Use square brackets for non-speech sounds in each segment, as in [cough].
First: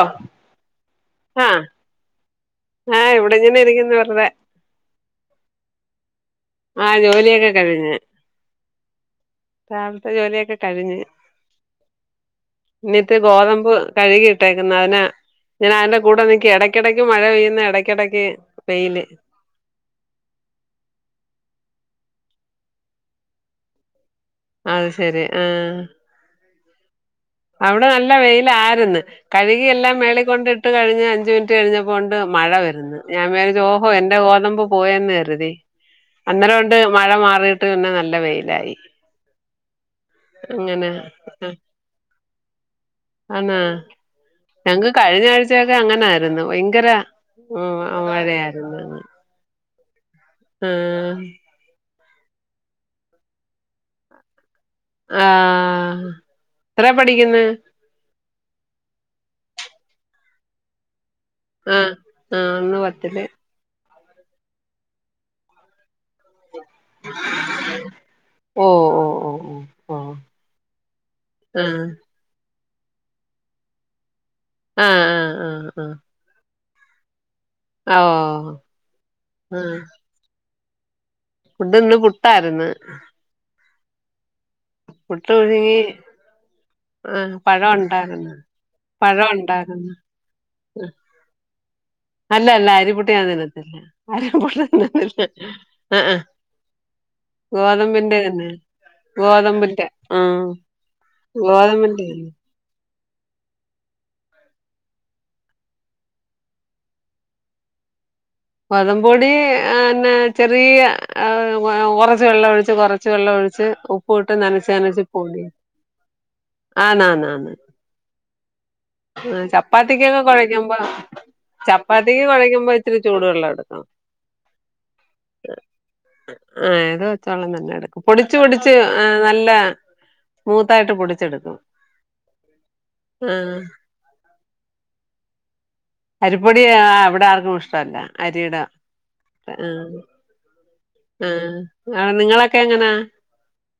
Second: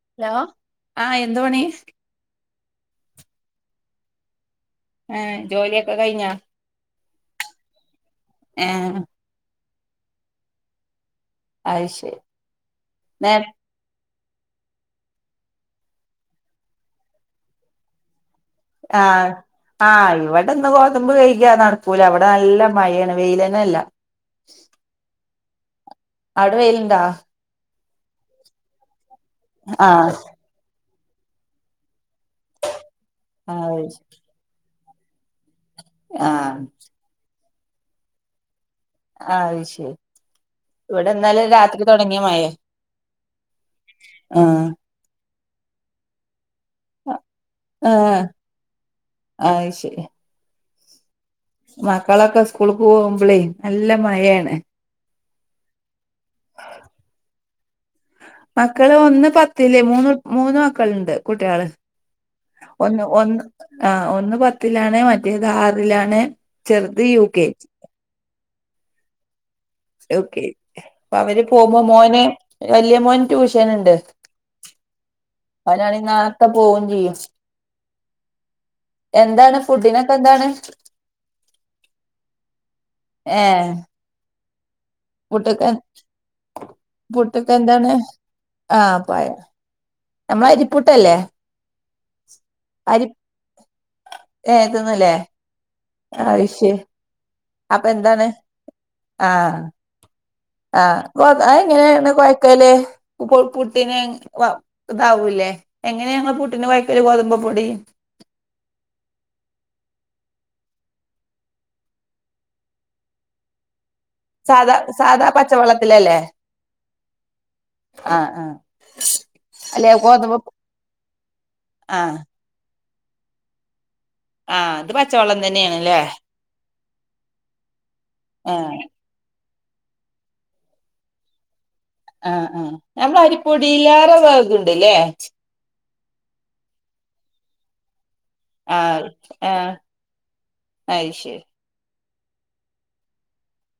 ഓഹ് hello എന്ത് പണി ആഹ് ഞാൻ ഇവിടെങ്ങനെ ഇരിക്കുന്നു വെറുതെ ഏഹ് ജോലിയൊക്കെ കഴിഞ്ഞോ ആ ജോലിയൊക്കെ കഴിഞ് ഏഹ് രാവിലത്തെ ജോലിയൊക്കെ കഴിഞ്ഞ് അത് ശരി ഇനിയത്തെ നേ ഗോതമ്പ്- കഴുകിയിട്ടേക്കുന്ന് അതിന് ഞാൻ അതിന്റെ കൂടെ നിക്കാ എടക്കിടക്ക് മഴ പെയ്യുന്ന് എടക്കിടക്ക്- ആഹ് ആഹ് ഇവിടെന്ന് ഗോതമ്പ് കഴിക്കാന്ന് നടക്കൂല ഇവിടെ നല്ല മയയാണ് വെയില്തന്നെ ഇല്ല അത് ശരി ആഹ് അവിടെ വെയിലുണ്ടോ അവിടെ നല്ല വെയിലാരുന്ന് കഴുകിയെല്ലാം ആഹ് മേളികൊണ്ട് ഇട്ട് ട്ട് കഴിഞ് അഞ്ച് മിനിറ്റ് കഴിഞ്ഞപ്പോയുണ്ട് മഴ വരുന്നു ഞാൻ വിചാരിച്ചു ആഹ് ഓഹോ- എന്റെ ഗോതമ്പും- പോയെന്ന് കരുതി ആഹ് അന്നേരയൊണ്ട് മഴ മാറീയിട്ട് പിന്നെ നല്ല വെയിലായി അത് ശരി അങ്ങനെ ഇവിടെ ഇന്നലെ രാത്രി തൊടങ്ങിയ മഴയാ ആനോ ആഹ് ഞങ്ങക്ക് കഴിഞ്ഞ ആഴ്ചൊക്കെ അങ്ങനായിരു - ന്ന് ഭയങ്കര ഉം ആഹ് മഴയാരുന്നു അത് ശരി ആഹ് മക്കളൊക്കെ സ്കൂൾക്ക് പോവുപ്ലാലെ നല്ല മയയാണ് ആഹ് എത്ര പഠിക്ക്ന്ന് മക്കള് ഒന്ന് പത്തില് മൂന്ന് മൂന്ന് മക്കളുണ്ട് കുട്ടികള് ആഹ് ആഹ് ഒന്ന് പത്തില് ഒന്ന് ആ ഒന്ന് പത്തിലാണ് മറ്റേത് ആറിലാണ് ചെറ്ത് യു കെ ജി ഓഹ് ഓഹ് ഓ ഹ് ഓഹ് യൂ കെ ജി അവര് പോമ്പോ മോന് വല്ല്യ മോന് ട്യൂഷൻ ഒണ്ട് ആഹ് ആഹ് ആഹ് അവനാണേ നേരത്തെ പോകും ചെയ്യും ആഹ് ഓഹ് എന്താണ് ആഹ് ഫുഡിനൊക്കെ എന്താണ് ഫുഡ് ഇന്ന് പുട്ടായിര്ന്ന് ഏഹ് പുട്ടോഴി ആഹ് പുട്ടൊക്കെ പഴം എന്താണ് ഉണ്ടാരുന്നു പഴം ഉണ്ടാരുന്നു നമ്മളെരിപ്പുട്ടല്ലേ അല്ലല്ല അരിപുട്ട് ഞാൻ തിന്നത്തില്ല ഏ തിന്നൂല്ലേ ആഹ് ആഹ് അത് ശരി അപ്പൊ ഗോതമ്പിന്റെ എന്താണ് തന്നെ ഗോതമ്പിൻന്റെ ഉം ആഹ് ആഹ് എങ്ങനെയാണ് കൊഴക്കല് പുട്ടിന് വാ ഇതാവൂല്ലേ എങ്ങനെയാണ് പൂട്ടിന് കൊയക്കല് ഗോതമ്പ പ്പൊടി ഗോതമ്പ്പൊടി അഹ് ന്നെ ചെറിയ കുറച്ച് വെള്ള ഒഴിച്ച് കുറച്ച് വെള്ളം ഒഴിച്ച് പുട്ട് നനച്ച് സാധാ നനച്ച് സാധാ പൊടി പച്ചവെള്ളത്തിലല്ലേ ആന്നാന്ന് ആ ആ ആ അല്ലെ ചപ്പാത്തിക്കൊക്കെ ഗോതമ്പ് കുഴക്കുമ്പോ ആ ചപ്പാത്തിക്ക് കുഴക്കുമ്പോ ഇത്തിരി ചൂടു വെള്ളം എടുക്കണം ആ അത് പച്ചവെള്ളം തന്നെയാണ്ല്ലേ ആഹ് ഏത് വെച്ചോളം നന്നെ എടുക്കും പൊടിച്ച് ആ പൊടിച്ച് ആഹ് നല്ല സ്മൂത്ത് ആയിട്ട് പൊടിച്ചെടുക്കും ആഹ് ആഹ് നമ്മള ആഹ് അരിപ്പൊടിലേറെ ഇതുണ്ട് ലെ അരിപ്പൊടി ഇവിടെ ആർക്കും ഇഷ്ടല്ല അരിട ആ ആ ഏഹ് അത് ശരി ആഹ് അഹ് നിങ്ങളൊക്കെ എങ്ങനാ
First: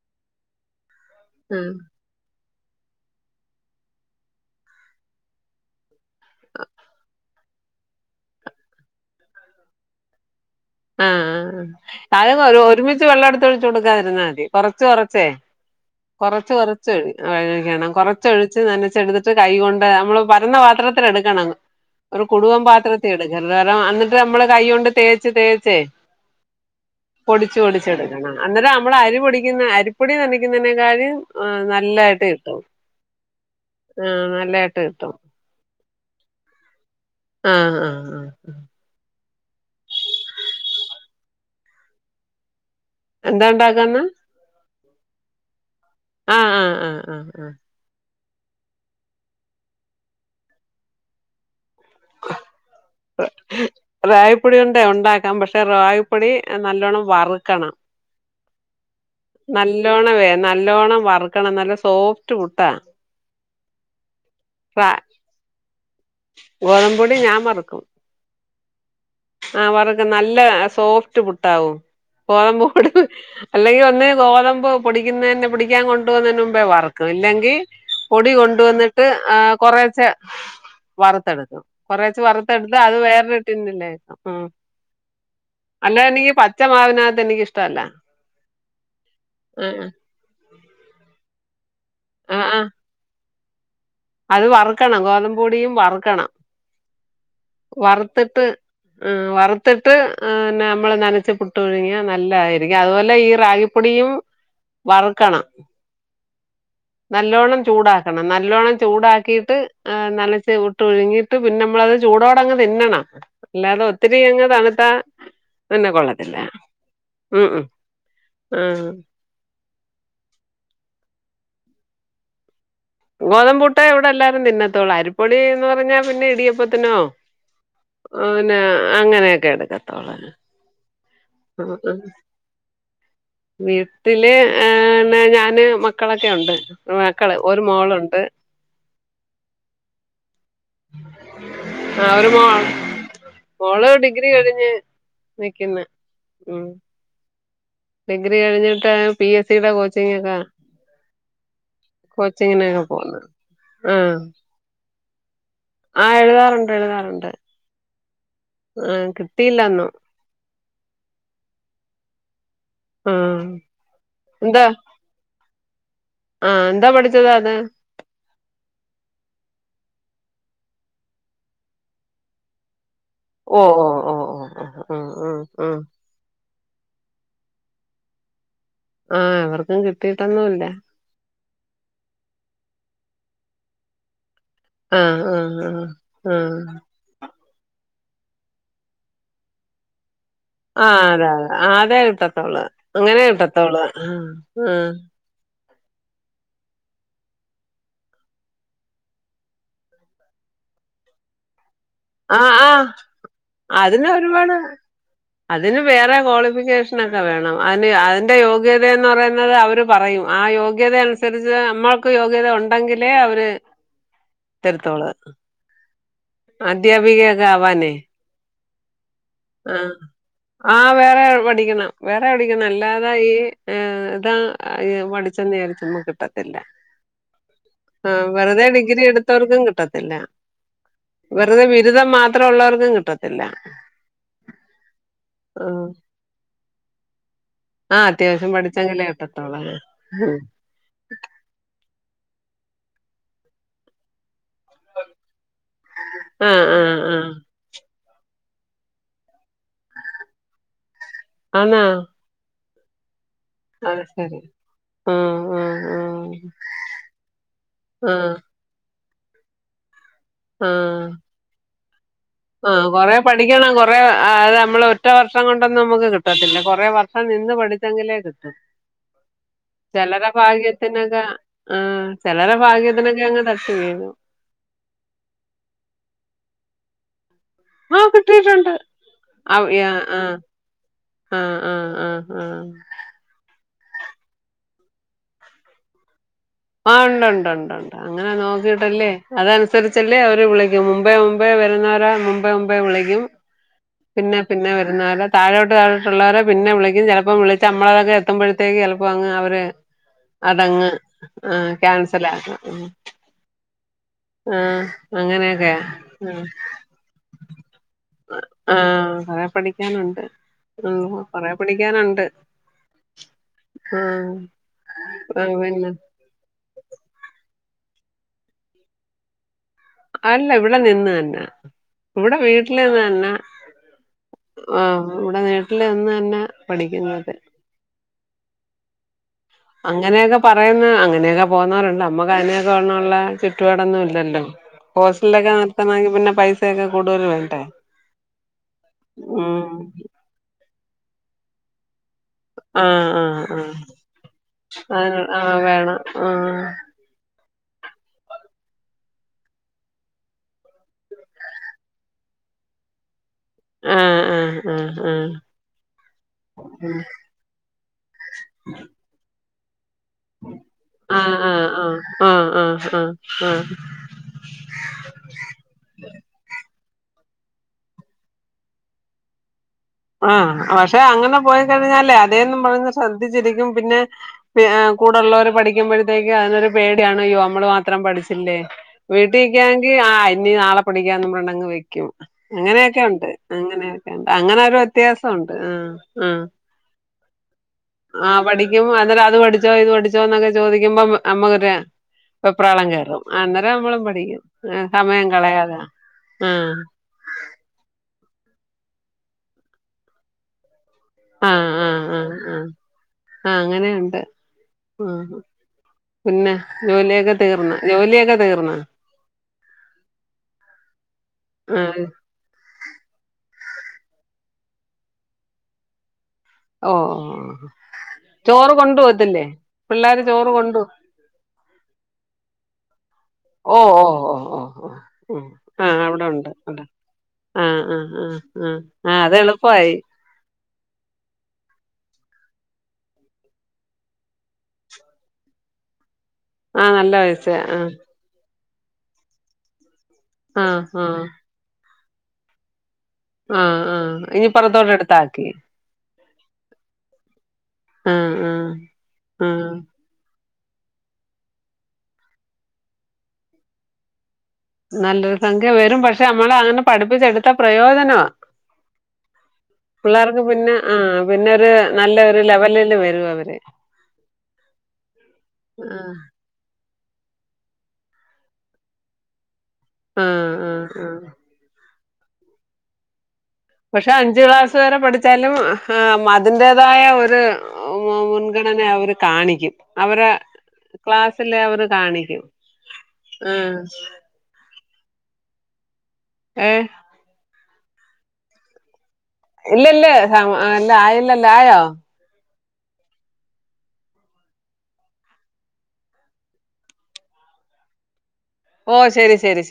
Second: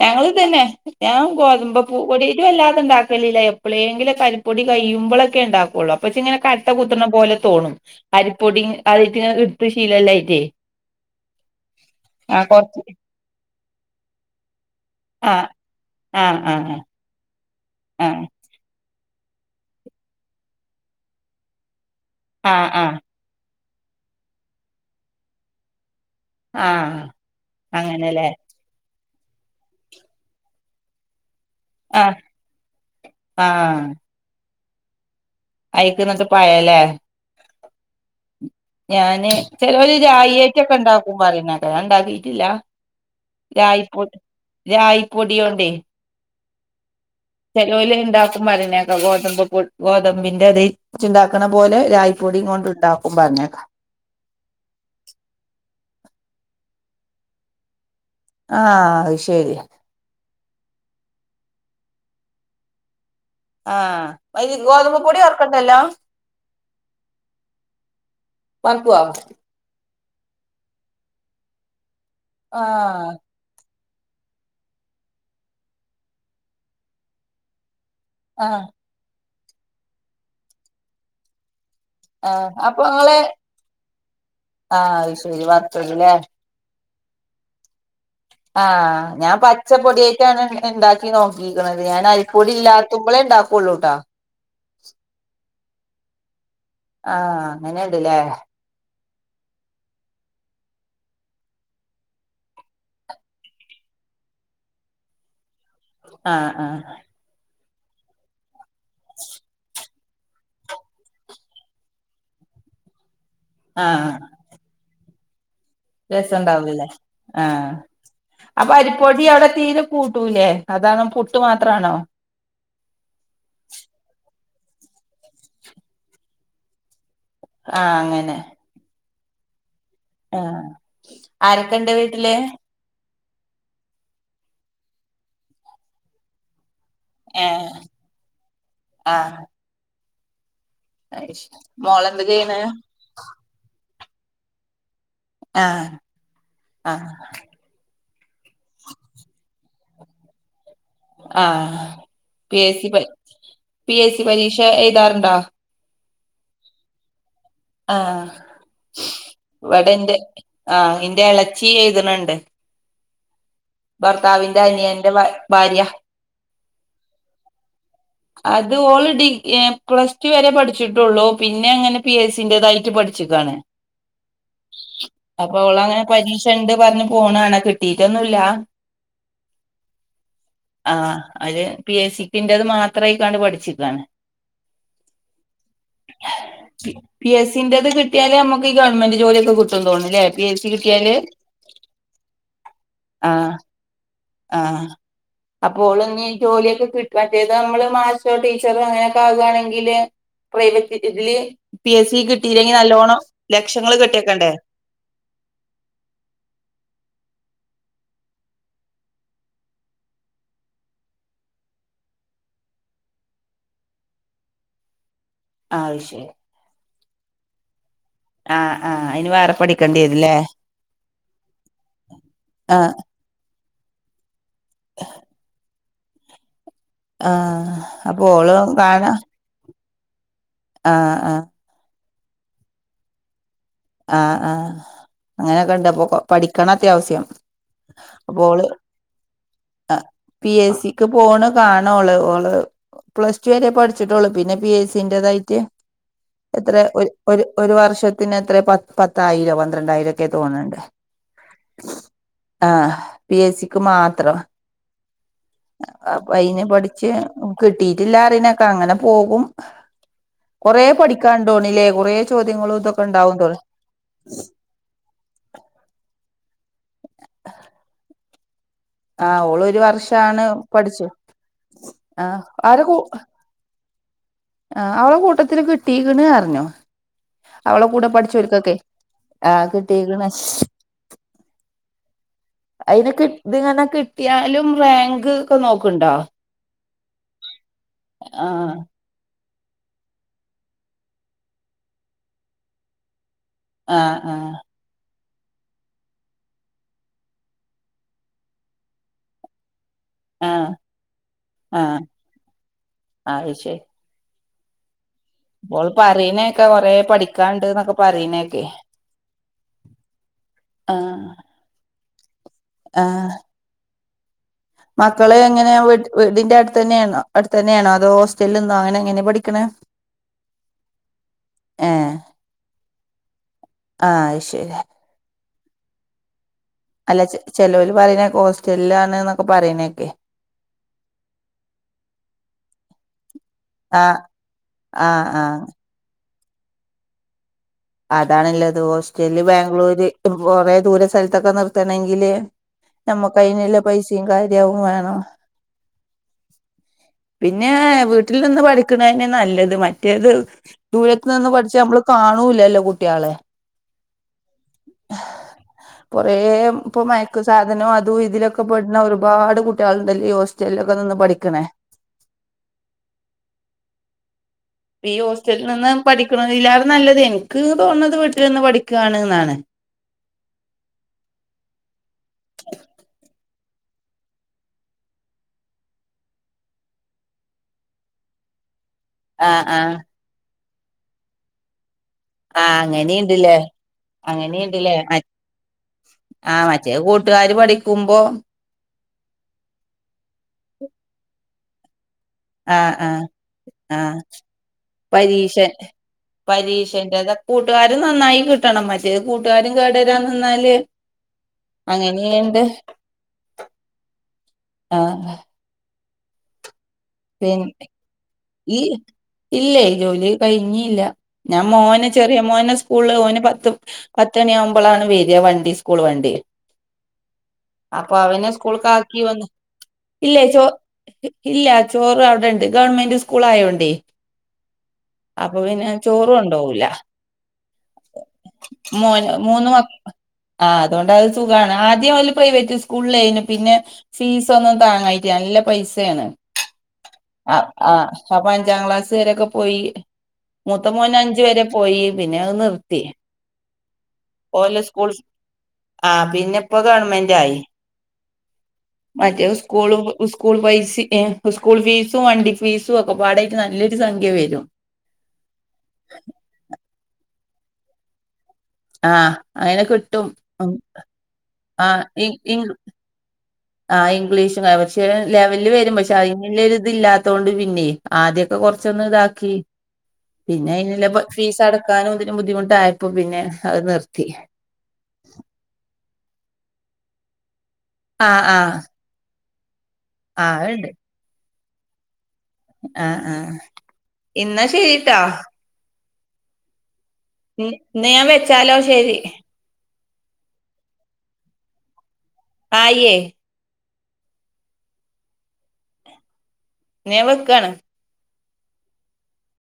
ഞങ്ങള് ഇത് തന്നെ ഞാൻ ആഹ് ഗോതമ്പ് പൂ പൊടി [unintelligible] അല്ലാതെ ഇണ്ടാക്കലില്ല എപ്പോളെങ്കിലും അരിപ്പൊടി കഴിയുമ്പോളൊക്കെ ഉണ്ടാക്കുള്ളൂ പക്ഷെ ഇങ്ങനെ കട്ട കുത്തണ പോലെ തോന്നും അരിപ്പൊടി അതിട്ട് ഇട്ട് ശീലല്ലായിട്ടേ ആഹ് ആ അത് കൊറച്ച് ഒരുമിച്ച് വെള്ളം എടുത്ത് ഒഴിച്ച് കൊടുക്കാതിരുന്നാ മതി കൊറച്ച് കൊറച്ച് ആഹ് കൊറച്ച് കൊറച്ച് ഒഴിക്കണം ആ കൊറച്ചഴി നനച്ചെടുത്തിട്ട് കൈ കൊണ്ട് നമ്മള് പരന്ന പാത്രത്തിൽ എടുക്കണം ഒരു ആ കുടുവം ആ പാത്രത്തിൽ എടു ല്ലേരം എന്നിട്ട് നമ്മള് കൈ കൊണ്ട് തേച്ച് തേച്ചേ ആ പൊടിച്ചു അങ്ങനെല്ലേ പൊടിച്ചെടുക്കണം അന്നേരം അ നമ്മ അരി പൊടിക്കുന്ന അരിപ്പൊടി നക്കുന്നതിനെക്കായും ഏഹ് നൽ ആ നല്ലായിട്ട് കിട്ടും ആ ആഹ് നല്ലായിട്ട് കിട്ടും ആയക്കുന്നത്ത് പഴലേ ആഹ് ആഹ് ആഹ് ഞാന് ചെലോര് ഒരു റാഗിറ്റൊക്കെ ഉണ്ടാക്കും പറയണക്ക ഞാൻ ഉണ്ടാക്കിട്ടില്ല എന്താ ഉണ്ടാക്കുന്നെ രായ്പ രായി പൊടിയോണ്ട് ആഹ് ആഹ് ആഹ് ആഹ് ജോലി ഉണ്ടാക്കും പറിനെക്കാ ഗോതമ്പ് പൊ ഗോതമ്പിന്റെ അത് വെച്ചിണ്ടാ ക്ക് ണ പോലെ രാഗിപ്പൊടി കൊണ്ട് ഉണ്ടാക്കും പറഞ്ഞേക്ക റാഗിപ്പൊടി ഉണ്ടാക്കാം പക്ഷെ റാഗിപ്പൊടി നല്ലോണ്ണം വറുക്കണം ആഹ് അഹ് ശരി നല്ലോണം വേ നല്ലോണം വറക്കണം നല്ല സോഫ്റ്റ് പുട്ടാ ആഹ് അയ്ൻ ഗോതമ്പ് പ്പൊടി വർക്കണ്ടല്ലോ ഗോതമ്പൊടി ഞാൻ വറക്കുവോ ആഹ് വർക്കും നല്ല സോഫ്റ്റ് പുട്ടാവും ഗോതമ്പ് പൊടി ആഹ് അല്ലെങ്കിൽ ഒന്ന് ഗോതമ്പ് പൊടിക്കുന്ന തന്നെ പൊടിക്കാൻ കൊണ്ടു പോകുന്നതിന് മുമ്പേ വറക്കും അല്ലെങ്കിൽ പൊടി ആഹ് കൊണ്ടുവന്നിട്ട് കുറെച്ചെ വറുത്തെടുക്കും കുറേച്ചെ വറു ആഹ് അപ്പൊ അത് ഇങ്ങള് വേറൊരു ടിന്നില്ലേ അഹ് ആഹ് അത് ശരി അല്ല വറുത്തതല്ലേ പി പച്ച മാവിനകത്ത് എനിക്ക് ഇഷ്ടല്ല ആഹ് ഞാൻ ആ പച്ചപ്പൊടിയായിട്ടാണ് ഇണ്ടാക്കി നോക്ക ക്കികണത് ഞാന് ആ അരിപൊടി ആ ഇല്ലാത്തുമ്പളേ ഉണ്ടാക്കോള്ളൂ ട്ടാ അത് വറുക്കണം ഗോതമ്പപൊടിയും വറുക്കണം ആഹ് അങ്ങനെണ്ട്ല്ലേ വറുത്തിട്ട് ആഹ് വറുത്തിട്ട് നമ്മള് നനച്ചു പുട്ടൊഴുങ്ങിയ നല്ലതായിരിക്കും അതുപോലെ ഈ റാഗി പൊടിയും വറുക്കണം ആഹ് ആഹ് നല്ലോണ്ണം ചൂടാക്കണം. നല്ലോണ്ണം ചൂടാക്കീട്ട് ആഹ് നനച്ച് പുട്ട്പുഴുങ്ങിട്ട് പിന്നെ മ്മളത് ചൂടോടങ്ങ് തിന്നണം. ല്ലാതെ ആഹ് ഒത്തിരിയങ്ങ് തണുത്താ പിന്നെ കൊള്ളത്തില്ല രസം ണ്ടാവൂലല്ലേ. ഉം ഉം ആഹ് അപ്പ ആഹ് അരിപ്പൊടി അവ്ടെ തീരെ കൂട്ടൂല്ലേ. അതാണം പുട്ട് മാത്രണോ? ഗോതമ്പൂട്ടേ ഇവ്ടെല്ലാരും തിന്നത്തോള്ളൂ. അരിപ്പൊടി എന്ന് പറഞ്ഞാ പിന്നെ ഇടിയപ്പത്തിനോ ആഹ് അങ്ങനെ ഓഹ് ന്നാ അങ്ങനെയൊക്കെ എട്ക്കത്തോള്ള് ആഹ് ആഹാ ആരൊക്കെണ്ട് വീട്ടില് വീട്ട്ല് ഏഹ് ന്ന ഞാന് മക്കളൊക്കെ ഒണ്ട്. മക്കള് ഒര് ഏഹ് മോളൊണ്ട് ആഹ് അ [unintelligible] ആ മോളെന്ത് ഒരു ചെയ്യ്ന്നേ? മോൾ മോള് ഡിഗ്രി കഴിഞ്ഞ് നിക്ക്ന്ന്. ആഹ് മ് ആഹ് ഡിഗ്രി കഴിഞ്ഞിട്ട് പി എസ് സിടെ കോച്ചിംങ്ങൊക്കെ ആഹ്. പി എസ് സി പ പോന്നു പി എസ് ആഹ് സി പരീക്ഷ എഴ്താറുണ്ടാ? ആഹ്. എഴുതാറുണ്ട്. എഴുതാറുണ്ട്. ആഹ്. ആഹ് കിട്ടിയില്ലൊന്നും വടെന്റെ ആഹ് ഇന്റെ എളച്ചീ എഴ്‌ത്‌ണ് ണ്ട്. മ് ഭർത്താവ്ന്റെ അനിയന്റെ ഭാ ഭാര്യ. ആഹ്. ന്താ പഠിച്ചത് അത്? അത് ഓള് ഡിഗ് ഏഹ് പ്ലസ്ടു വരെ പഠിച്ചിട്ടൊള്ളു. പിന്നെ ങ്ങനെ പി എസ് സി ൻ്റെതായിട്ട് പഠി- ച്ചിക്കാണ്. ഓഹ് ഓഹ് ഓഹ് ഓഹ് ഓഹ് ആഹ് അപ്പ ആഹ് ഓളങ്ങനെ പരീക്ഷണ്ട് പർഞ്ഞ് പോണാണ. കിട്ടീട്ടൊന്നൂല്ലാ. ആഹ്. അവർക്കും കിട്ടിട്ടൊന്നൂല്ല. ആഹ്. അത് പി എസ് സി പിൻ്റേത് മാത്രായിക്കാണ്ട് പഠിച്ചിക്കാണ്. ആഹ് ആഹ് ആഹ് പി പി എസ് സി ൻ്റെത് കിട്ടിയാലെ അമ്മക്ക് ഈ ഗവൺമെന്റ് ജോലി ഒക്കെ കുട്ടും തോന്ന്ണ്ലേ. ആഹ് അതെ അതെ ആതെ കിട്ടത്തോള്ള്. അങ്ങനെ ആഹ് കിട്ടത്തോള്ള് ആഹ് അപ്പൊ ഓള് നി ജോലിയൊക്കെ കിട് മറ്റേതമ്മള് മാശോ, ടീച്ചറോ അങ്ങനെയൊക്കെ ആകാണെങ്കില് പ്രൈവറ്റ് ഇതില് പി എസ് സി ആഹ് കിട്ടിയില്ലെങ്കി ആഹ് ആഹ് നല്ലോണം ലക്ഷങ്ങള് അതിന് കെട്ടിവെക്കണ്ടേ. ഒരുപാട് അതിന് വേറെ കോളിഫിക്കേഷനൊക്കെ വേണം. അന്ന് അതിന്റെ യോഗ്യതേന്ന് പറയുന്നത് അവര് പറയും. ആ യോഗ്യതേനുസരിച്ച് അമ്മൾക്ക് യോഗ്യത ഒണ്ടെങ്കിലേ അവര് [inaudible] ത്തര്ത്തോള് ആയ്ശേ അധ്യാപികയൊക്കെ ആവാനേ ആഹ് ആഹ്. അയിന് വേറെ ആഹ്. പഠിക്കേണ്ടി വരില്ലേ ആഹ് വേറെ പഠിക്കണം. വേറെ പഠിക്കണം ആഹ് അല്ലാതെ ഈ ഏഹ് താ യേ പഠിച്ചെന്നിയാരിച്ചെന്നും കിട്ടത്തില്ലാ ആഹ് ആഹ്. അപ്പൊ ഓള് വെറുതെ ഡിഗ്രി കാണാ എടുത്തേർക്കും കിട്ട- ത്തില്ലാ. ആഹ് ആഹ് വെറുതെ ബിരുദം മാത്രോള്ളോർക്കും കിട്ടത്തില്ലാ. ആഹ് ആഹ്. അങ്ങനെക്കെണ്ട്. അപ്പൊ പ പഠിക്കണം അത്യാവ്സ്യം. ആഹ്. അത്യാവശ്യം പഠിച്ചങ്കിലേ കിട്ടത്തോള്ള് മ് ക്ക് പോണ് കാണോള് ഓള് പ്ലസ് ടു വരെ പഠിച്ച്ട്ടൊള്ളൂ. പിന്നെ പി എസ് സിൻ്റെതായിറ്റ് ആഹ് എത്രേ ആഹ് ഒര് ആഹ് ഒര് ഒരു വർഷത്തിനെ ത്രേ പ പത്തായിരൊ, പന്ത്രണ്ടായിരോക്കെ തോന്ന്ണ്ട്. ആന്നാ ആഹ് പി എസ് സി ക്ക് അത് മാത്രം ശരി ആഹ് ആഹ് ആഹ് അയിന് പഠിച്ച് കിട്ടീട്ടില്ലാ ആഹ് അറിന് കങ്ങനെ പോകും കൊറേ ആഹ് പഠിക്കാണ്ടോണില്ലേ കൊറേ ചോദ്യങ്ങളും ഇതൊക്കെ ഇണ്ടാവും [unintelligible] നമ്മളൊറ്റ വർഷം കൊണ്ടൊന്നും നമുക്ക് കിട്ടത്തില്ല കൊറെ വർഷം നിന്ന് പഠിച്ചെങ്കിലേ കിട്ടു ആഹ് ഓള് ഒരു ചെലരെ വർഷാണ് പഠിച്ചു ഭാഗ്യത്തിനൊക്കെ ആഹ് ചെലര ആരെ കൂ ഭാഗ്യത്തിനൊക്കെയങ്ങ് [unintelligible] ആഹ് അവളെ കൂട്ടത്തില് കിട്ടീക്കണ് പറിഞ്ഞു അവളെ ആഹ് കൂടെ കിട്ടിയിട്ടുണ്ട് പഠിച്ചോര്കൊക്കെ ആഹ് കിട്ടീക്ക്ണ് ആഹ് ആഹ് ആഹ് ആഹ് അയിന് കി ഇതിങ്ങനെ കിട്ടിയാലും റാങ്ക്ക്കെ നോക്ക്ണ്ടോ ആഹ് ഉണ്ട് ഉണ്ട് ഉണ്ട് ഉണ്ട് അങ്ങനെ ആഹ് നോക്കീട്ടല്ലേ അതനുസരിച്ചല്ലേ അവര് വിളിക്കും മുമ്പേ മുമ്പേ വരുന്നോര മുമ്പേ മുമ്പേ വിളിക്കും ആഹ് പിന്നെ ആഹ് പിന്നെ വരുന്നാരെ താഴോട്ട് തഴോട്ടുള്ളവരെ പിന്നെ വിളിക്കും ചിലപ്പോം വിളിച്ചമ്മളതൊക്കെ എത്തുമ്പോഴത്തേക്ക് ചിലപ്പോ അങ്ങ് അവര് [inaudible] അതങ്ങ് ആഹ് ക്യാൻസലാക്കണം അത് ശരി ആഹ് ആഹ് അങ്ങനെയൊക്കെയാ ഓള് പറീന്നേക്കാ കൊറേ പഠിക്കാണ്ട്ന്നൊക്കെ പറീന്നേക്കെ ആഹ് കൊറേ പഠിക്കാനുണ്ട് ഉം ആഹ് കൊറേ പഠിക്കാനൊണ്ട് ആഹ് ആഹ് മക്കള് ആഹ് എങ്ങനെയാ പിന്നെ വീ വീടിന്റെ അടുത്തന്നെയണോ അടുത്തന്നെയാണോ അതോ ഹോസ്റ്റലിൽ നിന്നോ അങ്ങനെ എങ്ങനെ പഠിക്കണേ അല്ല ഇവിടെ നിന്ന് അന്നെ ഏഹ് ഇവിടെ വീട്ടിലിന്ന് തന്നെ ആഹ് അത് ശരി ആഹ് ഇവടെ വീട്ടില് നിന്ന് തന്നെ അല്ല പഠിക്കുന്നത് ചെ ചെലോര് പറയ്ന്ന ഹോസ്റ്റലാന്ന് അങ്ങനെയൊക്കെ പറയുന്നെ അങ്ങനെയൊക്കെ പോന്നോരണ്ട് അമ്മക്കയ്നെയൊക്കെള്ള ചുറ്റുപാടൊന്നും ആഹ് ഇല്ലല്ലോ ആഹ് ഹോസ്റ്റലിലൊക്കെ ആഹ് നിർത്തണെങ്കി പിന്നെ പൈസയൊക്കെ കൂടുതല് വേണ്ടേ അതാണ്ള്ളത് ഹോസ്റ്റല് ഉം ബാംഗ്ലൂര് ഈ കൊറെ ദൂര സ്ഥലത്തൊക്കെ നിർത്തണെങ്കില് ആഹ് ആഹ് ആഹ് നമ്മക്കയിനില്ലെ പൈസയും കാര്യ അവും വേണം അതിന് ആഹ് വേണം ആഹ് പിന്നെ വീട്ടിൽ നിന്ന് പഠിക്ക്ണന്നെ നല്ലത് മറ്റേത് ദൂരത്ത് നിന്ന് പഠിച്ചാ അമ്മള് കാണൂല്ലല്ലോ കുട്ട്യാളെ ആഹ് ആഹ് ആഹ് കൊറേ ഇപ്പൊ മയ യക്ക് സാധനോം അതും ഇതിലൊക്കെ പെടുന്ന ഒരുപാട് കുട്ടിയള്ണ്ടല്ലെയി ഹോസ്റ്റൽലൊക്കെ നിന്ന് ആഹ് ആഹ് പഠിക്കണേ ആഹ് ആഹ് ആഹ് ആഹ് ആഹ് ഈ ഹോസ്റ്റലിൽ നിന്ന് പഠിക്കണതെ നല്ലത് എനിക്ക് തോന്ന്ണത് വീട്ടിൽ നിന്ന് പഠിക്കയാണ്യെന്നാണ് ആഹ് പക്ഷേ അങ്ങനെ പോയി കഴിഞ്ഞാലേ അതേന്നും പറഞ്ഞ് ശ്രദ്ധിച്ചിരിക്കും പിന്നെ പി ഏഹ് കൂടെള്ളവര് പഠിക്കുമ്പോഴത്തേക്ക് അതിനൊരു പേടിയാണ് യ്യോ അമ്മള് മാത്രം പഠിച്ചില്ലേ [unintelligible] ആഹ് ഇനീ നാളെ പടിക്കാ [unintelligible] ക്കും ആഹ് അങ്ങനെയൊക്കെ ഉണ്ട് അങ്ങനെയുണ്ടല്ലേ അങ്ങനെയൊക്കെ ഉണ്ട് അങ്ങനൊരു അങ്ങനെയുണ്ടല്ലേ വ്യത്യാസൊണ്ട് ആഹ് ആഹ് മറ്റേ കൂട്ടുകാര് പഠിക്കുമ്പോ ആഹ് പഠി ക്കും അന്നേരം അത് പഠിച്ചോ ഇത് പഠിച്ചോന്നൊക്കെ ചോദിക്കുമ്പോ അമ്മ അമ്മക്കൊര് ആഹ് ആഹ് ആഹ് പഠിക്കും സമയം പരീഷ കളയാതെ ആഹ് പരീഷെ ഏത കൂട്ടുകാര് നന്നായി കിട്ടണം മറ്റേത് കൂട്ടുകാരും കേടരാന്നാല് ആഹ് ആഹ് ആഹ് ആഹ് ആഹ് അങ്ങനെണ്ട് ആഹ് പിന്നെ ജോലിയൊക്കെ തീർന്ന ജോലിയൊ ഇ ഇല്ലെ ജോലി കൈഞ്ഞില്ല ഞാൻ ആ മോന് ചെറിയ മോന് സ് കൂള് ഓന് പത്ത് പത്തണിയാകുമ്പോളാണ് വെര്യ വണ്ടി സ്കൂൾ വണ്ടി ഓ അപ്പൊ അവനെ ചോറ് കൊണ്ടു സ്കൂൾക്കാക്കി പോകത്തില്ലേ വന്നു പിള്ളേര് ഇല്ലേ ചോറ് ചോ കൊണ്ടു ഇല്ല ചോ റവിടെണ്ട് ഗവൺമെന്റ് സ്കൂൾ ഓ ആയോണ്ടേ ഓ ഓ ഓ ഓ ഉം. അപ്പൊ ആ പിന്ന അവിടെ ഉണ്ട് അവിടെ ചോറോണ്ടോവൂല ആ ആ ആ ആ ആഅത് മൂന്ന് മക്ക എളുപ്പായി ആ അതുകൊണ്ടത് സുഖാണ് ആദ്യം ഓല് പ്രൈവറ്റ് സ്കൂളിലേയ്നു പിന്നെ ഫീസൊന്നും താങ്ങായിട്ട നല്ല പൈസയാണ് ആ നല്ല പൈസ ആ ആ അപ്പൊ അഞ്ചാം ക്ലാസ് വരൊക്കെ പോയി ആ മൂത്ത ആ മോനഞ്ച് വരെ പോയി പിന്നെ അത് നിർത്തി. ഉം ഉം ഇനി പൊറത്തോട്ട് എടുത്താക്കി. ആഹ് പിന്നെ ഇപ്പോ ഗവൺമെന്റായി ആ ആ ആ മറ്റേത് സ്കൂളും സ്കൂൾ പൈസി ഏഹ് സ്കൂൾ ഫീസും വണ്ടി ഫീസും ഒക്കെ പാടായിട്ട് നല്ലൊരു സംഖ്യ വരും. നല്ലൊരു സംഖ്യ വരും പക്ഷെ നമ്മളങ്ങനെ പഠിപ്പിച്ചെടുത്ത പ്രയോജനവാ. ആ അങ്ങനെ കിട്ടും പിള്ളേർക്ക് ഉം. പിന്നെ ആഹ് പിന്നൊരു നല്ല ഒരു ലെവലില് വരു അവര് ആഹ് ഇംഗ്ലീഷുവാ വക്ഷേ ലെവല് ആ വരും പക്ഷെ അയ് നല്ല ഇതൊരില്ലാത്തോണ്ട് പിന്നെ ആദ്യൊക്കെ കൊറച്ചൊന്ന് ഇതാക്കി ആ പിന്നെ ആ അയ്നുള്ള ആ ബ ഫീസ് അടക്കാനും ഇതിനും ബുദ്ധിമുട്ടായപ്പോ പിന്നെ അ- പക്ഷെ അഞ്ച് ക്ലാസ് വരെ പഠി താലും ആഹ് മതിന്റേതായ ഒരു ആ ആ മുൻഗണന അവര് കാണിക്കും. അവരെ ആ ക്ലാസ്സില് അവര് കാണിക്കും. ആഹ് ആഹ് ആ ഇന്നാ ശരിട്ടാ ഏഹ് ന്നി ന്നാഞാൻ വെച്ചാലോ ശരി. ഇല്ല ഇല്ല ഹ ആയില്ലല്ല ആയോ ആയിയേ ഞാൻ വെക്കാണ്. ഓഹ് ശരി ശരി ശര്-